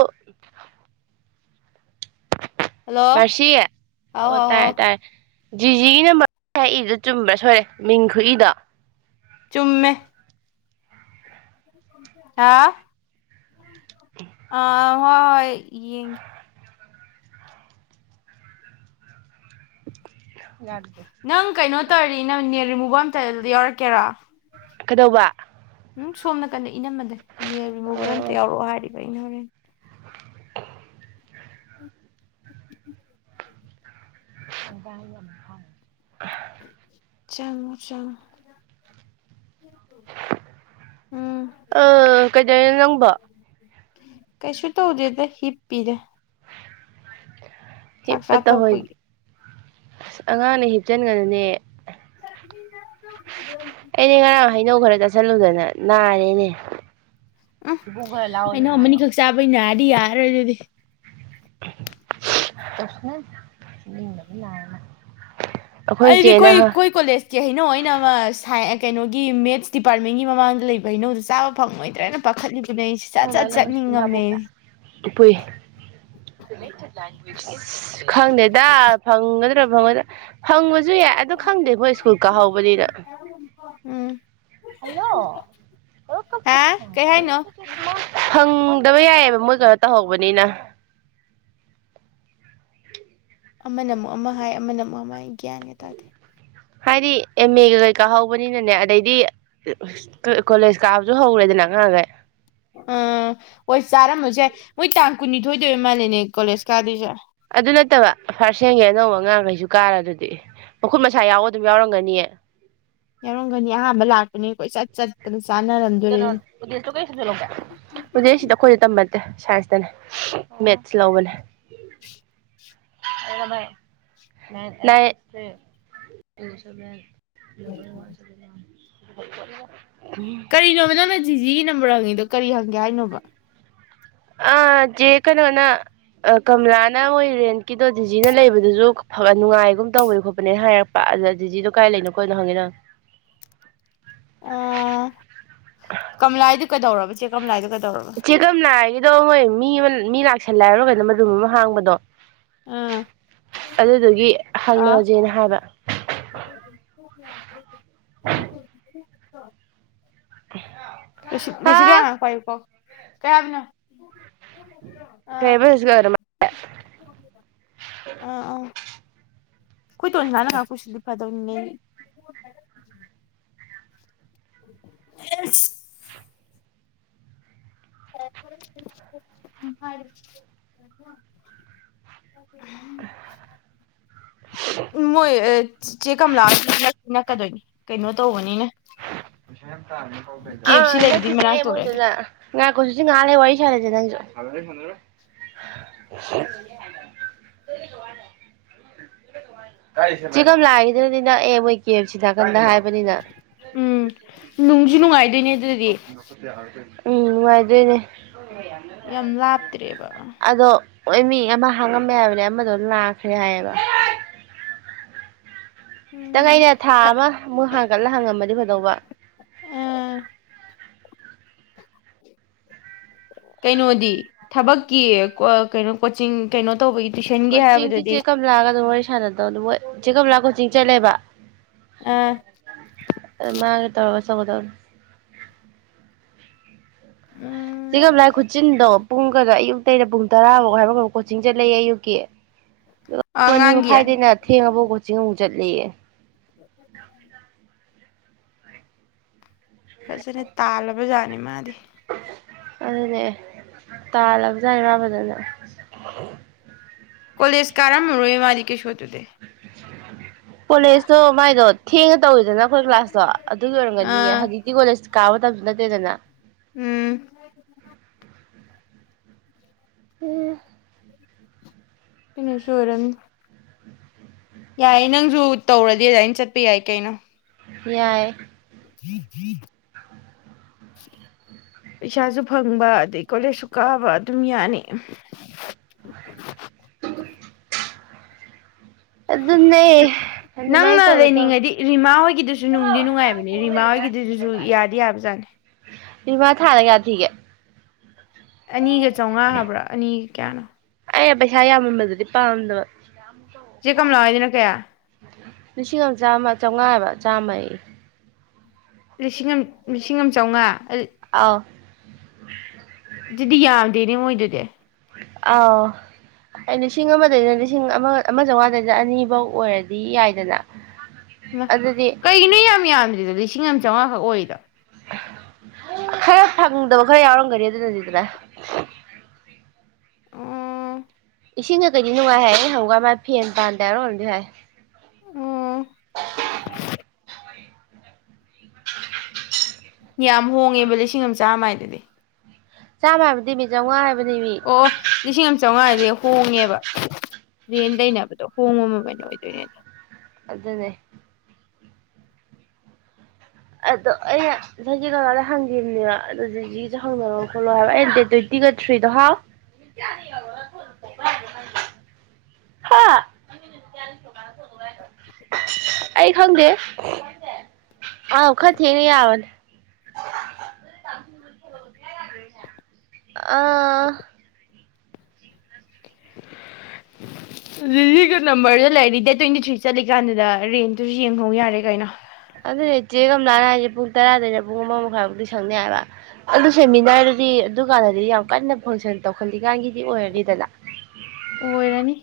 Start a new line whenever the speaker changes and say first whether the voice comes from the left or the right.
right: ꯑꯣ
left: ꯍꯜꯂꯣ
right: ꯃꯔꯁꯤꯦ
left: ꯍꯥꯎ
right: ꯑꯣ
left: ꯍꯥꯎ
right: ꯇꯥꯏ
left: ꯍꯥꯎ
right: ꯇꯥꯏ ꯖꯤꯖꯤꯒꯤ ꯅꯝꯕꯔ ꯑꯩꯗꯨ ꯆꯨꯝꯕ꯭ꯔꯥ ꯁꯣꯏꯔꯦ ꯃꯤꯡ ꯈꯨꯏꯗ
left: ꯆꯨꯝꯃꯦ ꯍꯥ ꯑ ꯍꯣꯏ ꯌꯦꯡ
right: [unintelligible]
left: ꯅꯪ ꯀꯩꯅꯣ ꯇꯔꯤ ꯅꯪ ꯎꯨꯝꯇꯦꯜꯗ ꯌꯧꯔꯛꯀꯦꯔꯥ
right: ꯀꯩꯗꯧꯕ
left: ꯎꯝ ꯁꯣꯝꯅ ꯀꯅꯤ ꯏꯅꯝꯃꯗꯦ ꯅꯤꯌꯔ ꯔꯤꯃꯨꯕꯔ ꯑꯝꯇ ꯌꯥꯎꯔꯛꯑꯣ ꯍꯥꯏꯔꯤꯕ ꯑꯩꯅ ꯍꯔꯦ ꯎ
right: ꯑꯣꯗꯥ [unintelligible]
left: ꯆꯪ ꯆꯪ
right: ꯑ ꯀꯩꯗꯩꯅꯣ ꯅꯪꯕ
left: ꯀꯩꯁꯨ ꯇꯧꯗꯦꯗ ꯍꯤꯞꯄꯤꯔꯦ ꯆꯥꯛ
right: ꯍꯤꯞꯄ
left: ꯆꯥ
right: ꯇꯧꯍꯣꯏ
left: ꯇꯣꯛꯄꯒꯤ
right: ꯑꯁ ꯑꯉꯥꯡꯅ ꯍꯤꯞꯆꯟꯒꯅꯅꯦ
left: ꯆ
right: ꯑꯩꯗꯤ ꯉꯔꯥꯡ
left: [unintelligible]
right: ꯍꯩꯅꯧ ꯈꯔ ꯆꯥꯁꯤꯜꯂꯨꯗꯅ ꯅꯥꯔꯦꯅꯦ
left: ꯎꯝ ꯑꯩꯅ ꯑꯈꯛ ꯆꯥꯕꯩ ꯅꯔ ꯀꯗꯤ ꯌꯥꯔ ꯑꯣꯏ ꯑꯗꯨꯗꯤ
right: ꯀꯁꯅ ꯂꯔꯅ [unintelligible] [inaudible]
left: ꯑꯩꯗꯤꯈꯣꯏ ꯑꯩꯈꯣꯏ ꯀꯣꯂꯦꯖꯀꯤ ꯍꯩꯅꯣ ꯑꯣꯏꯅ ꯑꯃ ꯀꯩꯅꯣꯒꯤ ꯃꯦꯠꯁ ꯗꯤꯄꯥꯔꯠꯃꯦꯟꯒꯤ ꯃꯃꯥꯡꯗ ꯂꯩꯕ ꯍꯩꯅꯧꯗꯨꯣ ꯆꯥꯕ ꯐꯪꯉꯣꯏꯗ꯭ꯔꯅ ꯄꯥꯈꯠꯂꯤ
right: ꯣ ꯑꯗꯨꯥꯕ꯭ꯔꯥ ꯈꯪꯗꯦꯗ ꯐꯪꯒ ꯗ ꯐꯪꯕꯁꯨ ꯌꯥꯏ ꯑ ꯈꯪꯗꯦꯀꯣ ꯁ꯭ꯀꯨꯜ ꯀꯥꯍꯧꯕꯅꯤꯗ
left: ꯎꯝ ꯍꯥ ꯀꯩ ꯍꯥꯏꯅꯣ
right: ꯑꯣ ꯗꯕ ꯌꯥꯏꯑꯕ ꯃꯣꯏ ꯀꯩꯅꯣ ꯇꯧꯍꯧꯕꯅꯤꯅ
left: ꯑꯃꯅ ꯑꯃꯨꯛ ꯑꯃ ꯍꯥꯏ ꯑꯃꯅ ꯑꯃꯨꯛ ꯑꯃ ꯍꯥꯏ ꯒ꯭ꯌꯥꯟꯒ ꯇꯥꯗꯦ
right: ꯍꯥꯏꯗꯤ ꯑꯦꯝ ꯑꯦꯒ ꯀꯩꯀꯥ ꯍꯧꯕꯅꯤꯅꯅꯦ ꯑꯗꯩꯗꯤ ꯀꯣꯂꯦꯖ ꯀꯥꯕꯁꯨ ꯍꯧꯔꯦꯗꯅ ꯉꯉꯥꯡꯈꯩ
left: ꯑꯥ ꯍꯣꯏ ꯆꯥꯔꯝꯃꯁꯦ ꯃꯣꯏ ꯇꯥꯡ ꯀꯨꯟꯅꯤꯊꯣꯏꯗꯣꯏ ꯑꯣꯏ ꯃꯥꯜꯂꯦꯅꯦ ꯀꯣꯂꯦꯖ ꯀꯥꯗꯣꯏꯁꯦ
right: ꯑꯗꯨ ꯅꯠꯇꯕ ꯐꯥꯔꯁ ꯍꯦꯟꯒꯤꯦ ꯑꯅꯧꯕ ꯑꯉꯥꯡꯈꯩꯁꯨ ꯀꯥꯔ ꯑꯗꯨꯗꯤ ꯃꯈꯨꯠ ꯃꯁꯥ ꯌꯥꯎꯕ ꯑꯗꯨꯝ ꯌꯥꯎꯔꯝꯒꯅꯤꯌꯦ
left: ꯌꯥꯎꯔꯝꯒꯅꯤ ꯑꯍꯥꯟꯕ ꯂꯥꯛꯄꯅꯦ ꯑꯩꯣꯏ ꯆꯠ ꯆꯠꯇꯅꯠ
right: ꯀꯩꯅꯣ ꯄꯨꯗꯦꯜꯁꯤꯗ ꯑꯩꯈꯣꯏꯗ ꯇꯝꯕ ꯁꯥꯏꯟꯁꯇꯅꯦ ꯃꯦꯠꯁ ꯂꯧꯕꯅꯦ
left: [unintelligible]
right: [unintelligible] ꯂꯅ ꯋꯥꯟ ꯆꯗꯅꯤ ꯍ [inaudible]
left: ꯀꯔꯤꯅꯣꯃꯤ ꯅꯪꯅ ꯖꯤꯒꯤ ꯅꯝꯕꯔꯉꯅꯤꯗ ꯀꯔꯤ ꯍꯪꯒꯦ ꯍꯥꯏꯅꯣꯕ
right: ꯑ ꯆꯦ ꯀꯩꯅꯣꯅ ꯀꯃꯂꯥꯅ ꯃꯣꯏ ꯔꯦꯟꯀꯤꯗꯣ ꯗꯤꯖꯤꯅ ꯂꯩꯕꯗꯨꯁꯨ ꯅꯨꯡꯉꯥꯏꯒꯨꯝ ꯇꯧꯕꯅꯦ ꯈꯣꯠꯄꯅꯦꯅ ꯍꯥꯏꯔꯛꯄ ꯑꯗ ꯗꯤꯖꯤꯗꯣ ꯀꯥꯏ ꯂꯩꯅꯣ ꯀꯣꯅꯣ ꯍꯪꯉꯦ ꯅꯪ
left: ꯑꯣ ꯀꯝ ꯂꯥꯏ
right: ꯆꯤꯀꯝꯅꯗꯣꯣꯏ ꯃꯤ ꯃꯤ ꯂ ꯇ ꯁꯟꯂꯥꯏꯔꯒꯅ ꯃꯔꯨꯝ ꯑꯃ ꯍꯥꯡꯕꯗꯣ
left: ꯑꯥ
right: ꯑꯗꯨꯗꯨꯒꯤ
left: ꯑꯥ
right: ꯍꯪꯅꯖꯦꯅ ꯍꯥꯏꯕ
left: ꯌꯥ ꯂ [unintelligible] ꯑ ꯔꯤꯁꯤꯤꯗꯌꯥꯅ ꯀꯀꯣ ꯀꯌꯥꯕꯅꯣ
right: ꯀꯩꯕꯁꯒꯔ
left: ꯍ ꯑꯥ ꯑ ꯑꯩꯣꯏ ꯊꯣꯡꯅꯅꯉꯁꯨꯗꯤ ꯐ ꯄꯨꯅ ꯍ [unintelligible]
right: ꯑ
left: ꯎꯝ ꯃꯣꯏ ꯆꯦ ꯀꯝꯂꯥ ꯅꯛꯀꯗꯣꯏꯅꯤ ꯀꯩꯅꯣ ꯇꯧꯕꯅꯤꯅ ꯀꯦ ꯑꯦꯐ
right: ꯑ
left: ꯁꯤ
right: ꯅꯛꯇꯤ
left: ꯂꯩꯕꯗꯨꯒꯤ
right: ꯅꯛꯑꯦ
left: ꯃꯅꯥꯛꯇ ꯑꯣꯏꯔꯗꯤ
right: ꯃꯣꯏꯗꯨꯅ ꯍꯨꯖꯤꯛ ꯉꯥꯛ ꯂꯩꯔ ꯋꯥꯔꯤ ꯁꯥꯟꯅꯁꯦ ꯅꯪꯁꯨ [unintelligible] ꯆꯦ ꯀꯝ ꯂꯥꯒꯤꯗꯨꯗꯤ ꯅꯛꯑꯦ ꯃꯣꯏ ꯀꯦ ꯁꯤꯗꯥꯛꯀꯝꯗ ꯍꯥꯏꯕꯅꯤꯅ
left: - [unintelligible] ꯅꯨꯡꯥꯏ
right: [unintelligible] ꯎꯝ ꯅꯨꯉꯥꯏꯗꯣꯏꯅꯦ
left: ꯌꯥꯝ ꯂꯥꯞꯇ꯭ꯔꯦꯕ
right: ꯑꯗꯣ ꯍꯣꯏ ꯃꯤ ꯑꯃ ꯍꯥꯡꯉꯝꯃꯦ ꯍꯥꯏꯕꯅꯦ ꯑꯃꯗꯣ ꯂꯥꯛꯈ꯭ꯔꯦ ꯍꯥꯏꯌꯦꯕ ꯈꯤꯇꯪ
left: ꯎꯝ
right: ꯑꯩꯅ ꯊꯥ ꯑꯃꯃꯨꯛ ꯍꯥꯡꯒꯠꯂ ꯍꯪꯉꯝꯃꯗꯤ ꯀꯩꯗꯧꯕ
left: ꯑꯥ ꯀꯩꯅꯣꯗꯤ ꯊꯕꯛꯀꯤ ꯀꯩꯅꯣ ꯀꯣꯆꯤꯡ ꯀꯩꯅꯣ ꯇꯧꯕꯒꯤ ꯇꯨꯏꯁꯟꯒꯦ ꯍꯥꯏꯕꯗꯨꯗꯤ
right: ꯁꯥꯟꯅ ꯇꯧꯅꯤ ꯃꯣꯏ ꯆꯦ ꯀꯝꯂꯥ ꯀꯣꯆꯤꯡ ꯆꯠꯂꯦꯕ
left: ꯑꯥ
right: ꯃꯥꯒ ꯇꯧꯔꯒ ꯑꯆꯧꯕꯗꯣ ꯆꯦ
left: ꯎꯝ
right: ꯀꯃꯥꯂꯥ ꯈꯨꯠꯆꯤꯟꯗꯣ ꯄꯨꯡ ꯈꯔ ꯑꯌꯨꯛ ꯑꯇꯩꯗ ꯄꯨꯡ ꯇꯔꯥꯐꯥꯎ ꯍꯥꯏꯕ ꯐꯥꯎ ꯀꯣꯆꯤꯡ ꯆꯠꯂꯌꯦ ꯑꯌꯨꯛꯀꯤ ꯄꯨꯡ ꯑꯅꯤ
left: ꯑꯉꯥꯡꯒꯤ
right: ꯃꯈꯥꯏꯗꯩꯅ ꯊꯦꯡꯉꯕꯥꯎ ꯀꯣꯆꯤꯡ ꯆꯠꯂꯤꯌꯦ [unintelligible]
left: ꯐꯖꯅ ꯇꯥꯜꯂꯕꯖꯥꯠꯅꯤ ꯃꯥꯗꯤ
right: ꯑꯗꯨꯅꯦ ꯇꯥꯜꯂꯕꯖꯥꯠꯅꯤ ꯃꯥ ꯐꯖꯅ
left: ꯀꯣꯂꯦꯖ ꯀꯥꯔꯝ ꯃꯔꯣꯏꯌꯦ ꯃꯥꯗꯤ ꯀꯦꯁꯣꯗꯨꯨꯗꯤ
right: ꯀꯣꯔꯦꯁ ꯇꯣ ꯃꯥꯏꯗꯣ ꯊꯦꯡ ꯇꯧꯋꯤꯗꯅ ꯑꯩꯈꯣꯏ ꯀ꯭ꯂꯥꯁꯇꯣ ꯑꯗꯨ ꯌ ꯑꯣꯏꯔꯝꯒꯅꯤꯌꯦ
left: ꯑꯥ
right: ꯍꯧꯖꯤꯛꯇꯤ ꯀꯣꯂꯦꯖ ꯀꯥꯕ ꯃꯇꯝ ꯅꯠꯇꯦꯗꯅ
left: ꯎꯝ
right: ꯎ
left: ꯀꯩꯅꯣꯁꯨ ꯑꯣꯏꯔꯝ ꯌꯥꯏꯌꯦ ꯅꯪꯁꯨ ꯇꯧꯔꯗꯤ ꯑꯗꯨꯃꯥꯏꯅ ꯆꯠꯄ ꯌꯥꯏ ꯀꯩꯅꯣ
right: ꯑꯦꯏꯏ
left: ꯄꯩꯁꯥꯁꯨ ꯐꯪꯕ ꯑꯗꯩ ꯀꯣꯂꯦꯖꯁꯨ ꯀꯥꯕ ꯑꯗꯨꯝ ꯌꯥꯅꯤ
right: ꯑꯗꯨꯅꯦ
left: ꯅꯪꯅ
right: ꯑꯗꯨꯃꯥꯏꯅ ꯇꯧꯒꯦ ꯇꯧ
left: ꯂꯩꯅꯤꯡꯉꯗꯤ ꯔꯤꯃꯥ ꯍꯣꯏꯒꯤꯗꯨꯁꯨ ꯅꯨꯡꯗꯤ ꯅꯨꯡꯉꯥꯏꯕꯅꯦ ꯔꯤꯃꯥ ꯍꯣꯏꯒꯤꯗꯨꯗꯨꯁꯨ ꯌꯥꯗꯤ ꯌꯥꯕꯖꯥꯠꯅꯤ
right: ꯏꯃ ꯊꯥꯅ ꯌꯥ ꯊꯤꯒꯦ
left: ꯑꯅꯤꯒ ꯆꯧꯉꯥ ꯍꯥꯏꯕ꯭ꯔꯥ ꯑꯅꯤ ꯀꯌꯥꯅꫭ
right: ꯑꯩꯩꯅ ꯄꯩꯁꯥ ꯌꯥꯝꯃꯟꯕꯗꯨꯗꯤ ꯄꯥꯝꯗꯕ
left: ꯆꯦ ꯀꯝꯂꯥ ꯍꯣꯏꯗꯨꯅ ꯀꯌꯥ
right: ꯂꯤꯁꯤꯡ ꯑꯃ ꯆꯥꯝꯃ ꯆꯧꯉꯥ ꯍꯥꯏꯕ ꯆꯥꯝꯃꯥꯌꯦ
left: ꯂꯤꯁꯤꯡ ꯑꯃ ꯂꯤꯁꯤꯡ ꯑꯃ ꯆꯧꯉꯥ
right: ꯑꯥꯎ
left: ꯑꯗꯨꯗꯤ ꯌꯥꯝꯗꯦꯅꯦ ꯃꯣꯏꯗꯨꯗꯤ
right: ꯑꯥꯎ ꯂꯤꯁꯤꯡ ꯑꯃꯗꯩꯅ ꯂꯤꯁꯤꯡ ꯑꯃ ꯑꯃ ꯆꯧꯉꯥꯗꯩꯅ ꯑꯅꯤꯕꯧ ꯑꯣꯏꯔꯗꯤ ꯌꯥꯏꯗꯅ
left: ꯏꯃꯥ
right: ꯑꯗꯨꯗꯤ
left: ꯀꯩꯒꯤꯅ‌ꯣ ꯌꯥꯝ ꯌꯥꯝꯗ꯭ꯔꯤꯗꯨꯗꯤ ꯂꯤꯁꯤꯡ ꯑꯃ ꯆꯧꯉꯥ ꯈꯛ ꯑꯣꯏꯔꯤꯗꫭ
right: ꯈꯔ ꯐꯪꯗꯕ ꯈꯔ ꯌꯥꯎꯔꯝꯒꯅꯤ ꯑꯗꯨꯅꯗꯤꯗꯅ
left: ꯎꯡꯡ
right: ꯏꯁꯤꯡ ꯀꯩ ꯀꯩꯗꯤ ꯅꯨꯡꯉꯥꯏ ꯍꯥꯏꯌꯦ ꯑꯩ ꯍꯪꯉꯨꯀꯥꯟ ꯃꯥ ꯐꯦꯟ ꯄꯥꯟꯗꯦ ꯍꯥꯏꯕ꯭ꯔ ꯀꯩꯅꫭꯝꯗꯤ ꯍꯥꯏ [inaudible]
left: ꯑꯣ
right: [inaudible]
left: ꯌꯥꯝ ꯍꯣꯡꯉꯦꯕ ꯂꯤꯁꯤꯡ ꯑꯃ ꯆꯥꯝꯃꯥꯏꯗꯨꯗꯤ
right: ꯆꯥꯝꯃ ꯍꯥꯏꯕꯅꯇꯃꯤ ꯆꯧꯉꯥ ꯍꯥꯏꯕ
left: ꯑꯣ ꯂꯤꯁꯤꯡ ꯑꯃ ꯆꯧꯉꯥꯗꯤ ꯍꯣꯡꯉꯦꯕ ꯔꯦꯟ ꯂꯩꯕꯗꯣ ꯍꯣꯡꯕ ꯃꯃꯟ ꯑꯣꯏꯗꯣꯏꯅꯦ
right: ꯑꯗꯨꯅꯦ ꯑꯗꯣ ꯑꯩꯅ [unintelligible] ꯍꯪꯒꯤꯝꯅꯦꯕ ꯑꯗꯨꯗꯒꯤ ꯗ ꯍꯪꯅꯔꫭ ꯈꫭꯠꯂꫭ ꯍꯥꯏꯕ ꯑꯩꯅ ꯗꯦꯠ ꯇ꯭ꯋꯦꯟꯇꯤ ꯇꯤꯒꯊ꯭ꯔꯤꯗꯨ ꯍꯥꯎ ꯍꯥ ꯑꯩ ꯈꯪꯗꯦ ꯑꯥꯎ ꯈ ꯊꯦꯡꯅꯥ ꯌꯥꯕꯅꯤ ꯑꯥ
left: ꯂꯤꯂꯤꯒꯤ ꯅꯝꯕꫪꯗꫭ ꯂꯩꯔꯗꯤ ꯗꯦꯠ ꯇ꯭ꯋꯦꯟꯇꯤ ꯊ꯭ꯔꯤ ꯆꯠꯂꯤꯀꯥꯟꯗꯨꯗ ꯔꯦꯟꯇꯨꯁꯨ ꯌꯦꯡꯍꯧ ꯌꯥꯔꯦ ꯀꯩꯅꯣ
right: ꯑꯗꯨꯗꯤ ꯆꯦ ꯀꯝꯂꯥꯅ ꯍꯥꯏꯁꯦ ꯄꯨꯡ ꯇꯔꯥꯗꯩꯅ ꯄꯨꯡ ꯑꯃ ꯃꯈꯥꯏꯕꯨꯛꯇꯤ ꯁꯪꯅꯤ ꯍꯥꯏꯕ ꯑꯗꯨ ꯁꯦꯝꯃꯤꯅꯥꫪꯗꯨꯗꯤ ꯑꯗꯨꯀꯥꯟꯗꯗꯤ ꯌꯥꯝ ꯀꯟꯅ ꯐꯪꯁꯟ ꯇꯧꯈꯠꯂꯤꯀꯥꯟꯒꯤꯗꯤ ꯑꯣꯏꯔꯅꯤꯗꯅ
left: ꯑꯣꯏꯔꯅꯤ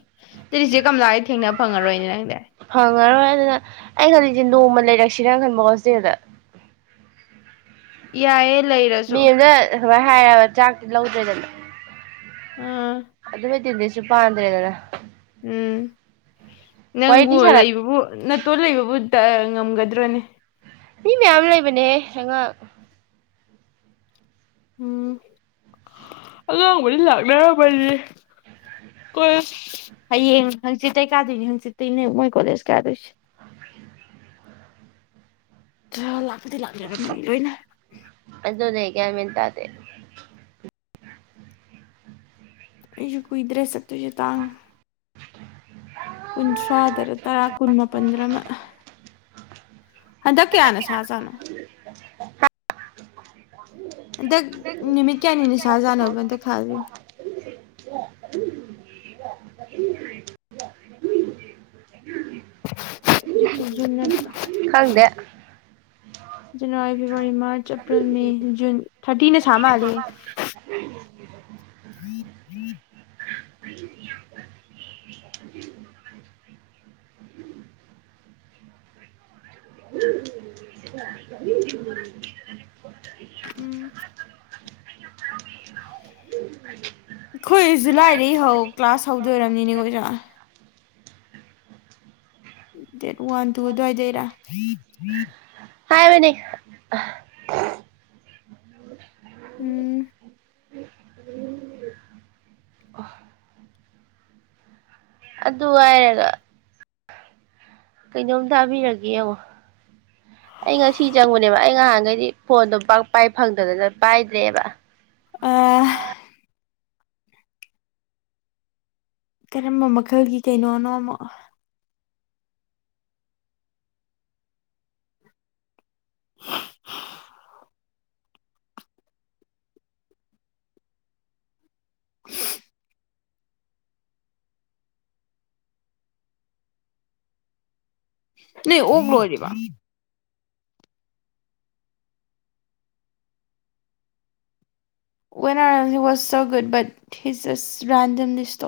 left: ꯑꯗꯨꯗꯤ ꯆꯦꯀꯝꯂꯥ ꯗꯤ ꯊꯦꯡꯅ ꯐꯪꯉꯔꯣꯏꯅꯦ [unintelligible]
right: ꯐꯪꯉꯔꯣꯏ ꯑꯗꯨꯅ ꯑꯩ ꯈꯜꯂꯤꯁꯦ ꯅꯣꯡꯃ ꯂꯩꯔꯛꯁꯤꯔꯅ ꯈꯟꯕ ꯍꫭꯁꯇꯦꯜꯗ
left: ꯌꯥꯏꯌꯦ ꯂꯩꯔꯁꯨ
right: ꯃꯦꯜꯗ ꯑꯗꯨꯃꯥꯏ ꯍꯥꯏꯔꯕ ꯆꯥꯛꯇꯤ ꯂꯧꯗ꯭ꯔꯦꯗꯅ
left: ꯑꯥ
right: ꯑꯗꯨꯒ ꯗꯤꯅꯔꯁ ꯁꯨ ꯄꯥꯟꯗ꯭ꯔꯦꯗꯅ
left: ꯎꯝ ꯅꯪꯕꯨ
right: ꯋꯥꯔꯤꯗꯤ ꯁꯥꯟꯅ
left: ꯂꯩꯕꯕꯨ ꯅꯠꯇꯣꯟ ꯂꯩꯕꯕꯨ ꯇ ꯉꯝꯒꯗ꯭ꯔꯣꯅꯦ
right: ꯃꯤ ꯃꯌꯥꯝ ꯂꯩꯕꯅꯦ ꯍ‌ꯦ
left: ꯎꯝ ꯑꯉꯥꯡꯕꯨꯗꯤ ꯂꯥꯛꯅꯔꯝꯃꯅꯤ ꯀꯣꯂ‌ꯦꯁ ꯍꯌꯦꯡ ꯍꯪꯆꯤꯠꯇꯇꯩ ꯀꯥꯗꯣꯏꯅꯤ ꯍꯪꯆꯤꯠꯇꯇꯩꯅꯦ ꯃꯣꯏ ꯀꯣꯂꯦꯖ ꯀꯥꯗꯣꯏꯁꯦ
right: ꯑ
left: ꯆꯂ ꯑꯗꯨ ꯂꯥꯛꯖꯔꯝꯃꯅꯤ ꯂꯣꯏꯅ
right: ꯀꯌꯥ ꯃꯜꯇꯥꯗ
left: ꯑꯩꯁꯨ ꯀꯨꯏꯗ꯭ꯔꯦꯁꯛꯇꯣꯏꯁ ꯇꯥꯡ ꯀꯨꯟꯊ꯭ꯔꯥꯗ ꯇꯔꯥ ꯀꯨꯟ ꯃꯥꯄꯟꯗꯔꯃ ꯍꯟꯗꯛ ꯀꯌꯥꯅ ꯁꯥ ꯁꯥꯅꯣ ꯍꯟꯗꯛ ꯅꯨꯃꯤꯠ ꯀꯌꯥꯅꯤꯅ ꯁꯥ ꯁꯥꯅꯅꯕ ꯍꯟꯗꯛꯥꯗ꯭ꯔꯤꯕ ꯖꯤ ꯖ
right: ꯈꯪꯗꯦ
left: January February March April May June thirty ꯁꯥꯃ ꯍꯥꯂꯦ ꯎꯝ ꯎ
right: ꯎ
left: ꯎꯝ
right: ꯎ
left: ꯑꯩꯈꯣꯏ ꯖꯨꯂꯥꯏꯗꯒꯤꯩ ꯍꯧ ꯀ꯭ꯂꯥꯁ ꯍꯧꯗꯣꯏꯔꯝꯅꯤꯅꯦꯈ ꯑꯣꯖꯥ ꯗꯦꯔꯨ ꯋꯥꯟꯗꯨ ꯑꯗꯨꯋꯥꯏꯗꯩꯔ
right: ꯍꯥꯏ ꯃꯅꯦ
left: ꯎꯝ
right: ꯑꯗꯨ ꯑꯗꯨ ꯋꯥꯥꯏꯔꯒ ꯀꯩꯅꯣꯝ ꯇꯥꯕꯤꯔꯒꯦ ꯌꯦꯡꯉꯣ ꯑꯩ ꯉꯁꯤ ꯆꯪꯕꯨꯅꯦꯕ ꯑꯩ ꯉꯍꯥꯟꯈꯩꯗꯤ ꯐꯣꯟꯗꯣ ꯄꯥꯛ ꯄꯥꯏ ꯐꯪꯗꯗꯅ ꯄꯥꯏꯗ꯭ꯔꯦꯕ
left: ꯑ ꯀꯔꯝꯕ ꯃꯈꯜꯒꯤ ꯀꯩꯅꯣꯅꯣ ꯑꯃꯛ [unintelligible] [unintelligible] ꯅ ꯎꯒ꯭ꯔ ꯑꯣꯏꯅꯤꯔꯤꯕ ꯋꯥꯦꯟꯨ ꯋꯥꯖ ꯁꯣ ꯨꯗ ꯠ ꯍꯆꯁ ꯭ꯔꯥꯟꯗꯤꯝꯂꯤ ꯁꯇꯣ